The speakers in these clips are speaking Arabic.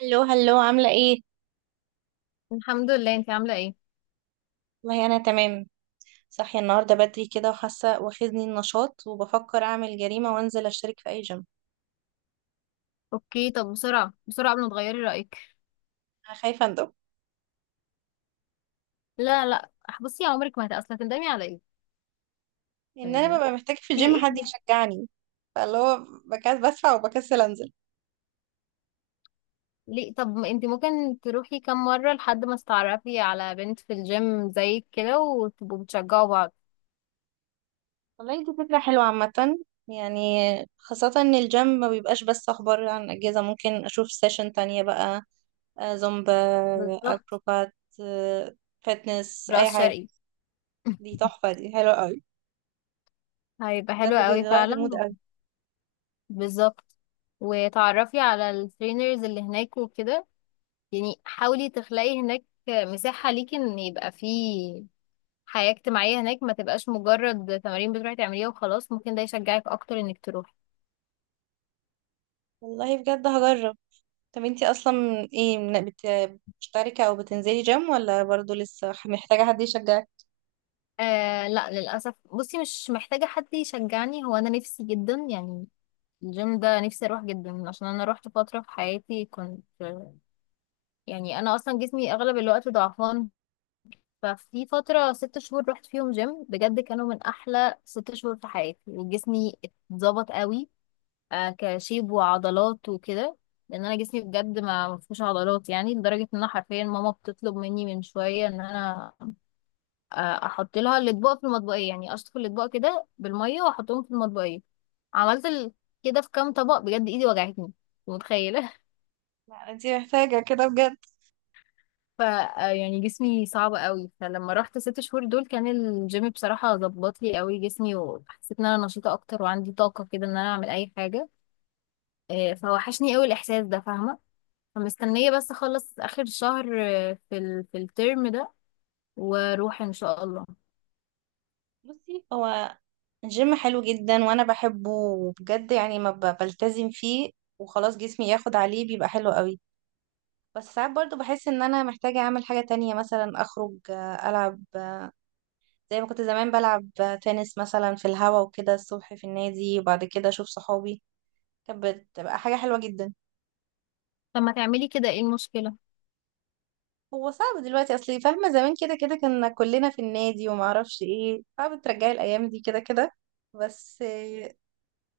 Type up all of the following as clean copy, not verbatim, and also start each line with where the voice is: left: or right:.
right: هلو هلو، عاملة ايه؟
left: الحمد لله. انت عامله ايه؟
right: والله أنا تمام. صاحية النهاردة بدري كده، وحاسة واخدني النشاط وبفكر أعمل جريمة وأنزل أشترك في أي جيم.
left: اوكي، طب بسرعه بسرعه قبل ما تغيري رايك.
right: أنا خايفة أندم
left: لا لا. بصي، يا عمرك ما اصلا تندمي على ايه؟
right: إن أنا
left: يعني
right: ببقى محتاجة في
left: في
right: الجيم حد
left: ايه؟
right: يشجعني، فاللي هو بكسل بدفع وبكسل أنزل.
left: ليه؟ طب ما انت ممكن تروحي كام مره لحد ما تتعرفي على بنت في الجيم زيك كده وتبقوا بتشجعوا بعض.
right: والله دي فكرة حلوة عامة، يعني خاصة إن الجيم ما بيبقاش بس أخبار عن أجهزة، ممكن أشوف سيشن تانية بقى. زومبا،
left: بالظبط.
right: أكروبات، آه، فتنس أي
left: راس
right: حاجة.
left: شرقي.
right: دي تحفة، دي حلوة أوي،
left: هيبقى حلو
right: بجد
left: قوي
right: بيغير
left: فعلا.
right: المود أوي.
left: بالظبط. وتعرفي على الترينرز اللي هناك وكده. يعني حاولي تخلقي هناك مساحه ليكي ان يبقى فيه حياة اجتماعية هناك، ما تبقاش مجرد تمارين بتروحي تعمليها وخلاص. ممكن ده يشجعك اكتر انك تروحي.
right: والله بجد هجرب. طب انتي اصلا ايه، بتشتركي او بتنزلي جيم ولا برضو لسه محتاجة حد يشجعك؟
left: آه لا، للأسف بصي مش محتاجة حد يشجعني، هو انا نفسي جدا يعني. الجيم ده نفسي اروح جدا، عشان انا روحت فترة في حياتي كنت، يعني انا اصلا جسمي اغلب الوقت ضعفان. ففي فترة 6 شهور رحت فيهم جيم بجد، كانوا من احلى 6 شهور في حياتي، وجسمي اتظبط قوي. كشيب وعضلات وكده، لان انا جسمي بجد ما فيهوش عضلات. يعني لدرجه ان انا حرفيا ماما بتطلب مني من شويه ان انا، آه، احط لها الاطباق في المطبقيه. يعني اشطف الاطباق كده بالميه واحطهم في المطبقيه. عملت ال- كده في كام طبق بجد ايدي وجعتني. متخيله؟
right: لا انتي محتاجة كده بجد.
left: ف آه، يعني جسمي صعب قوي. فلما رحت 6 شهور دول كان الجيم بصراحه ظبط لي قوي جسمي، وحسيت ان انا نشيطه اكتر وعندي طاقه كده ان انا اعمل اي حاجه. فوحشني قوي الاحساس ده، فاهمه؟ فمستنية بس اخلص اخر شهر في الترم ده واروح ان شاء الله.
right: بصي، هو الجيم حلو جدا وانا بحبه، وبجد يعني ما بلتزم فيه وخلاص، جسمي ياخد عليه بيبقى حلو قوي. بس ساعات برضو بحس ان انا محتاجة اعمل حاجة تانية، مثلا اخرج، العب، زي ما كنت زمان بلعب تنس مثلا في الهوا وكده الصبح في النادي، وبعد كده اشوف صحابي. كانت بتبقى حاجة حلوة جدا.
left: طب ما تعملي كده، ايه المشكلة؟
right: هو صعب دلوقتي، اصل فاهمه زمان كده كده كنا كلنا في النادي، وما اعرفش ايه صعب ترجعي الايام دي كده كده. بس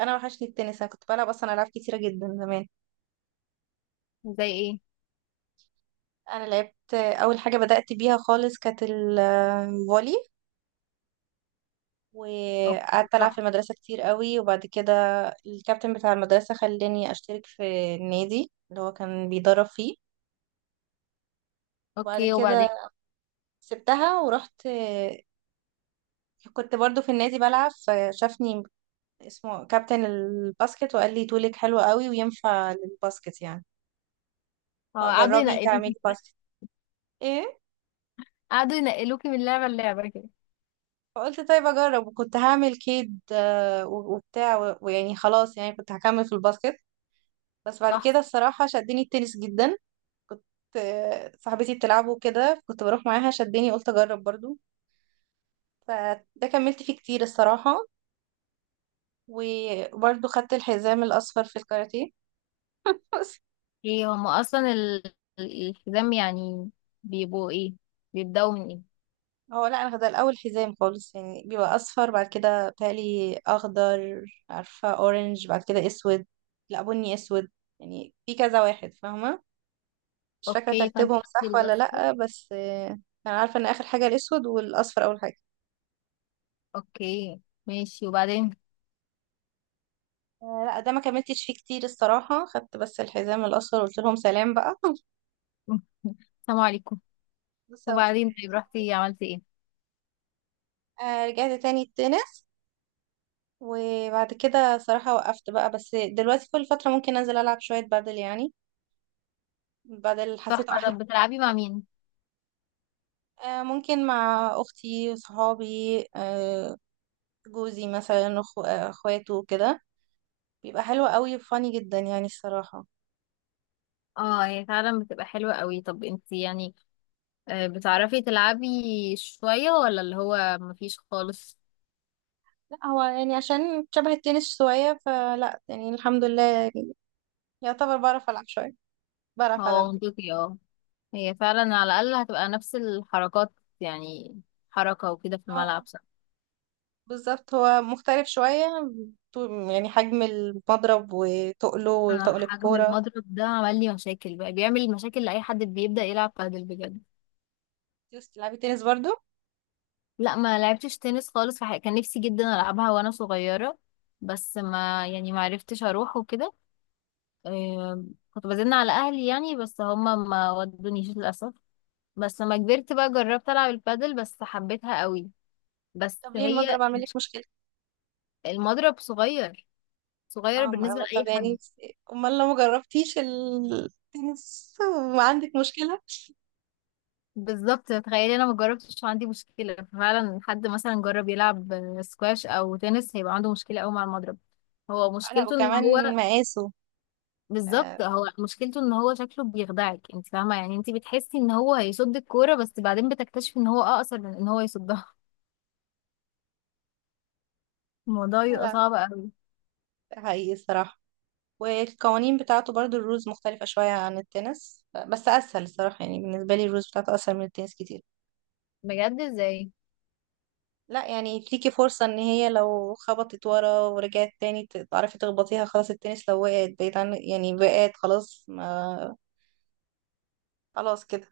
right: انا وحشني التنس، انا كنت بلعب اصلا العاب كتيره جدا زمان.
left: زي ايه؟
right: انا لعبت، اول حاجه بدات بيها خالص كانت الفولي.
left: اوكي.
right: وقعدت العب في
left: صح.
right: المدرسه كتير قوي، وبعد كده الكابتن بتاع المدرسه خلاني اشترك في النادي اللي هو كان بيدرب فيه. وبعد
left: اوكي، وبعدين؟
right: كده سبتها ورحت، كنت برضو في النادي بلعب فشافني، اسمه كابتن الباسكت، وقال لي طولك حلو قوي وينفع للباسكت، يعني
left: اه قعدوا
right: فجربي تعملي
left: ينقلوكي.
right: باسكت. ايه؟
left: قعدوا ينقلوكي من لعبة للعبة كده.
right: فقلت طيب اجرب، وكنت هعمل كيد وبتاع ويعني خلاص، يعني كنت هكمل في الباسكت. بس بعد
left: صح.
right: كده الصراحة شدني التنس جدا. كنت آه، صاحبتي بتلعبه كده، كنت بروح معاها، شدني، قلت اجرب برضو. فده كملت فيه كتير الصراحة. وبرضو خدت الحزام الأصفر في الكاراتيه.
left: ايه هما اصلا الحزام يعني بيبقوا ايه؟ بيبدأوا من ايه؟
right: هو لا، انا ده الاول حزام خالص، يعني بيبقى اصفر، بعد كده بتهيألي اخضر، عارفه، اورنج، بعد كده اسود. لا، بني، اسود. يعني في كذا واحد فاهمه، مش فاكره
left: اوكي، فانت
right: ترتيبهم
left: تاخدي
right: صح ولا
left: الاصفر.
right: لا، بس انا عارفه ان اخر حاجه الاسود والاصفر اول حاجه.
left: اوكي، ماشي وبعدين؟
right: لا، ده ما كملتش فيه كتير الصراحه، خدت بس الحزام الاصفر وقلت لهم سلام بقى.
left: السلام عليكم.
right: بالظبط.
left: وبعدين؟ طيب رحتي عملتي ايه؟
right: رجعت تاني التنس، وبعد كده صراحه وقفت بقى، بس دلوقتي كل فتره ممكن انزل العب شويه بادل يعني. بادل حسيته
left: تحفة.
right: احلى.
left: طب بتلعبي مع مين؟
right: ممكن مع اختي، صحابي، آه، جوزي مثلا، اخواته كده. بيبقى حلو قوي، فاني جدا يعني الصراحة.
left: اه، هي فعلا بتبقى حلوة قوي. طب انت يعني بتعرفي تلعبي شوية ولا اللي هو مفيش خالص؟
right: لا هو يعني عشان شبه التنس شوية، فلا يعني الحمد لله، يعني يعتبر بعرف ألعب شوية. بعرف ألعب.
left: هو منطقي، اه. هي فعلا على الأقل هتبقى نفس الحركات يعني، حركة وكده في
right: اه،
left: الملعب، صح؟
right: بالظبط، هو مختلف شوية، يعني حجم المضرب وتقله
left: انا
right: وتقل
left: حجم
right: الكورة.
left: المضرب ده عمل لي مشاكل بقى. بيعمل مشاكل لأي حد بيبدأ يلعب بادل بجد.
right: تلعبي تنس برضو؟
left: لا ما لعبتش تنس خالص في حقيقة. كان نفسي جدا ألعبها وانا صغيرة بس ما يعني ما عرفتش اروح وكده. آه، كنت بزن على اهلي يعني، بس هما ما ودونيش للاسف. بس لما كبرت بقى جربت العب البادل، بس حبيتها قوي. بس
right: طب ليه
left: هي،
right: المضرب عامل لك مشكلة؟
left: المضرب صغير، صغير
right: اه، ما
left: بالنسبه
right: أنا- طب
left: لاي
right: يعني
left: حد.
right: امال لو ما جربتيش التنس وعندك مشكلة.
left: بالظبط، تخيلي انا ما جربتش عندي مشكله فعلا. حد مثلا جرب يلعب سكواش او تنس هيبقى عنده مشكله قوي مع المضرب. هو
right: لا،
left: مشكلته ان هو،
right: وكمان مقاسه. آه،
left: بالظبط هو مشكلته ان هو شكله بيخدعك، انت فاهمه؟ يعني انت بتحسي ان هو هيصد الكوره، بس بعدين بتكتشفي ان هو اقصر من ان هو يصدها. الموضوع بيبقى
right: لا
left: صعب قوي.
right: ده حقيقي الصراحة. والقوانين بتاعته برضو الرولز مختلفة شوية عن التنس، بس أسهل الصراحة يعني، بالنسبة لي الرولز بتاعته أسهل من التنس كتير.
left: بجد؟ ازاي؟
right: لا يعني ليكي فرصة إن هي لو خبطت ورا ورجعت تاني تعرفي تخبطيها، خلاص. التنس لو وقعت بعيد عن، يعني وقعت خلاص ما، خلاص كده.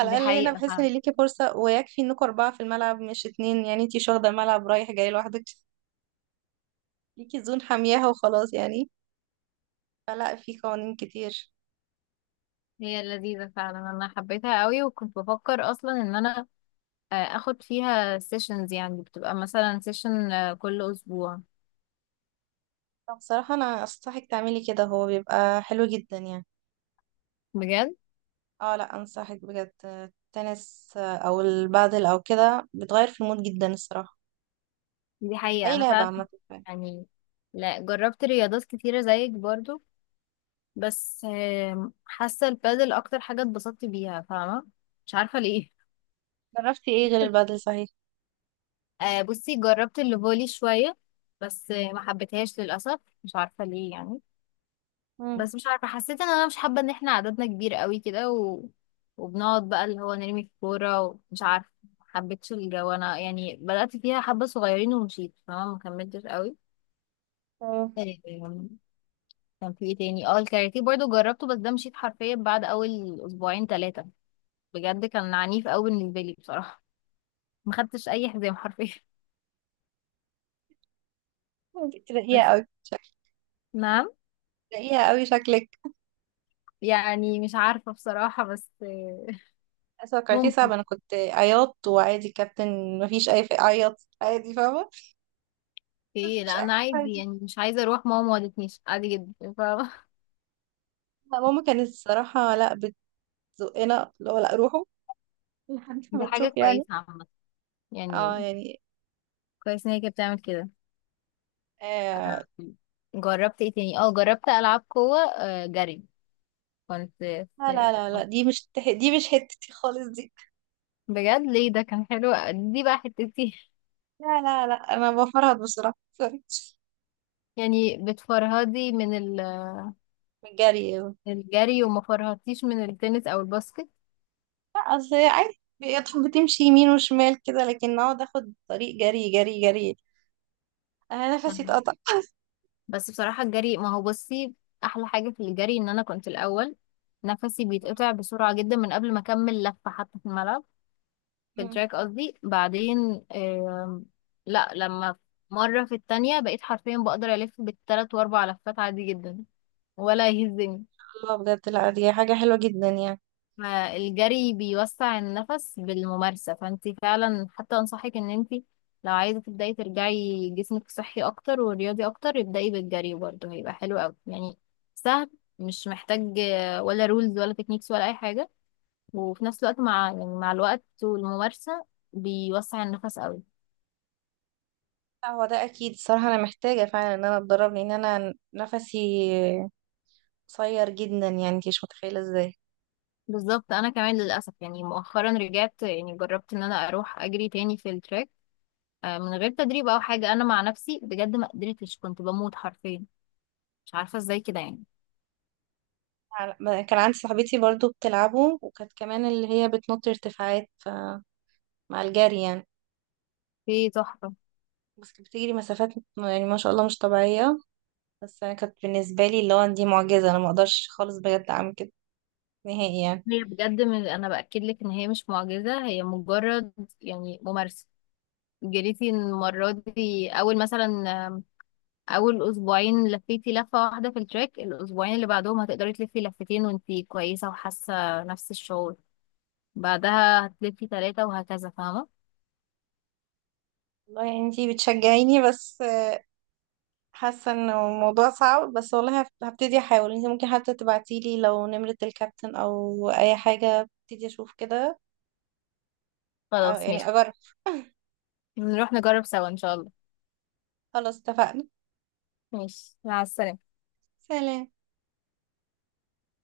left: دي
right: الأقل هنا
left: حقيقه.
right: بحس إن ليكي فرصة، ويكفي إنكوا أربعة في الملعب مش اتنين، يعني انتي مش واخدة الملعب رايح جاي لوحدك، ليكي زون حامياها وخلاص يعني، فلا في قوانين كتير.
left: هي لذيذة فعلا، انا حبيتها قوي، وكنت بفكر اصلا ان انا اخد فيها سيشنز. يعني بتبقى مثلا سيشن كل اسبوع.
right: طب بصراحة أنا أنصحك تعملي كده، هو بيبقى حلو جدا يعني.
left: بجد؟
right: اه لا، أنصحك بجد، التنس أو البادل أو كده بتغير في المود جدا الصراحة،
left: دي حقيقة،
right: أي
left: انا
right: لعبة
left: فعلا
right: عامة يعني.
left: يعني، لا جربت رياضات كتيرة زيك برضو، بس حاسة البادل اكتر حاجة اتبسطت بيها، فاهمة؟ مش عارفة ليه.
right: جربتي ايه غير البادل صحيح؟
left: بصي جربت الفولي شوية، بس ما حبيتهاش للأسف، مش عارفة ليه يعني.
right: مم.
left: بس مش عارفة حسيت ان انا مش حابة ان احنا عددنا كبير قوي كده، و... وبنقعد بقى اللي هو نرمي الكورة، ومش عارفة، محبتش الجو انا يعني. بدأت فيها حبة صغيرين ومشيت، فما مكملتش قوي.
right: تمام.
left: آم، كان في ايه تاني؟ اه الكاراتيه برضو جربته، بس ده مشيت حرفيا بعد اول 2 او 3 اسابيع. بجد كان عنيف قوي بالنسبة لي بصراحة. ما خدتش اي حزام حرفيا.
right: انتي تلاقيها
left: بس.
right: أوي شكلك،
left: نعم؟
right: تلاقيها أوي شكلك،
left: يعني مش عارفة بصراحة، بس
right: توقعتيه صعب.
left: ممكن.
right: انا كنت عياط وعادي كابتن، مفيش اي عيط عادي فاهمه،
left: ايه لا
right: مفيش اي،
left: انا عادي،
right: عادي.
left: يعني مش عايزة اروح، ماما ما ودتنيش عادي جدا.
right: لا ماما كانت الصراحه لا، بتزقنا اللي هو لا روحوا. لحد
left: دي
right: ما
left: حاجة
right: تشوف يعني.
left: كويسة عامة
right: اه
left: يعني،
right: يعني.
left: كويس ان هي كانت بتعمل كده.
right: آه
left: جربت ايه تاني؟ اه جربت العاب قوة، جري. كنت في-
right: لا
left: في-
right: لا لا لا، دي مش حتتي خالص دي.
left: بجد ليه؟ ده كان حلو، دي بقى حتتي.
right: لا لا لا، انا بفرهد بصراحه، سوري.
left: يعني بتفرهدي من
right: من الجري، لا.
left: الجري وما فرهدتيش من التنس او الباسكت؟
right: اصل هي عادي بتحب بتمشي يمين وشمال كده، لكن اقعد اخد طريق جري جري جري، انا نفسي
left: فاهمة.
right: اتقطع.
left: بس بصراحة الجري، ما هو بصي احلى حاجة في الجري، ان انا كنت الاول نفسي بيتقطع بسرعة جدا من قبل ما اكمل لفة حتى في الملعب، في التراك قصدي. بعدين لا، لما مرة في التانية بقيت حرفيا بقدر ألف بـ3 و4 لفات عادي جدا ولا يهزني.
right: الله، بجد لا دي حاجه حلوه جدا يعني.
left: فالجري بيوسع النفس بالممارسة، فانت فعلا حتى أنصحك إن انت لو عايزة تبدأي ترجعي جسمك صحي أكتر ورياضي أكتر، ابدأي بالجري، برضه هيبقى حلو أوي يعني. سهل، مش محتاج ولا رولز ولا تكنيكس ولا أي حاجة، وفي نفس الوقت مع، يعني مع الوقت والممارسة، بيوسع النفس أوي.
right: لا هو ده اكيد الصراحه، انا محتاجه فعلا ان انا اتدرب، لان انا نفسي قصير جدا، يعني انت مش متخيله ازاي.
left: بالظبط، انا كمان للاسف يعني مؤخرا رجعت يعني جربت ان انا اروح اجري تاني في التراك، من غير تدريب او حاجه. انا مع نفسي بجد ما قدرتش، كنت بموت حرفيا، مش عارفه ازاي كده يعني.
right: كان عندي صاحبتي برضو بتلعبه، وكانت كمان اللي هي بتنط ارتفاعات مع الجري يعني.
left: في تحفه،
right: بس كانت بتجري مسافات يعني، ما شاء الله، مش طبيعيه. بس انا كانت بالنسبه لي اللي هو دي معجزه، انا ما اقدرش خالص بجد اعمل كده نهائي يعني.
left: هي بجد، من انا باكد لك ان هي مش معجزه، هي مجرد يعني ممارسه. جريتي المره دي اول مثلا، آم، اول 2 اسبوع لفيتي لفه 1 في التراك. الاسبوعين اللي بعدهم هتقدري تلفي 2 لفات وانتي كويسه وحاسه نفس الشعور. بعدها هتلفي 3، وهكذا، فاهمه؟
right: والله يعني انتي بتشجعيني، بس حاسه انه الموضوع صعب، بس والله هبتدي احاول. انت ممكن حتى تبعتيلي لو نمرة الكابتن او اي حاجه، ابتدي اشوف كده، أو
left: خلاص
right: يعني
left: ماشي.
right: اجرب.
left: نروح نجرب سوا ان شاء الله.
right: خلاص اتفقنا.
left: ماشي، مع السلامة.
right: سلام.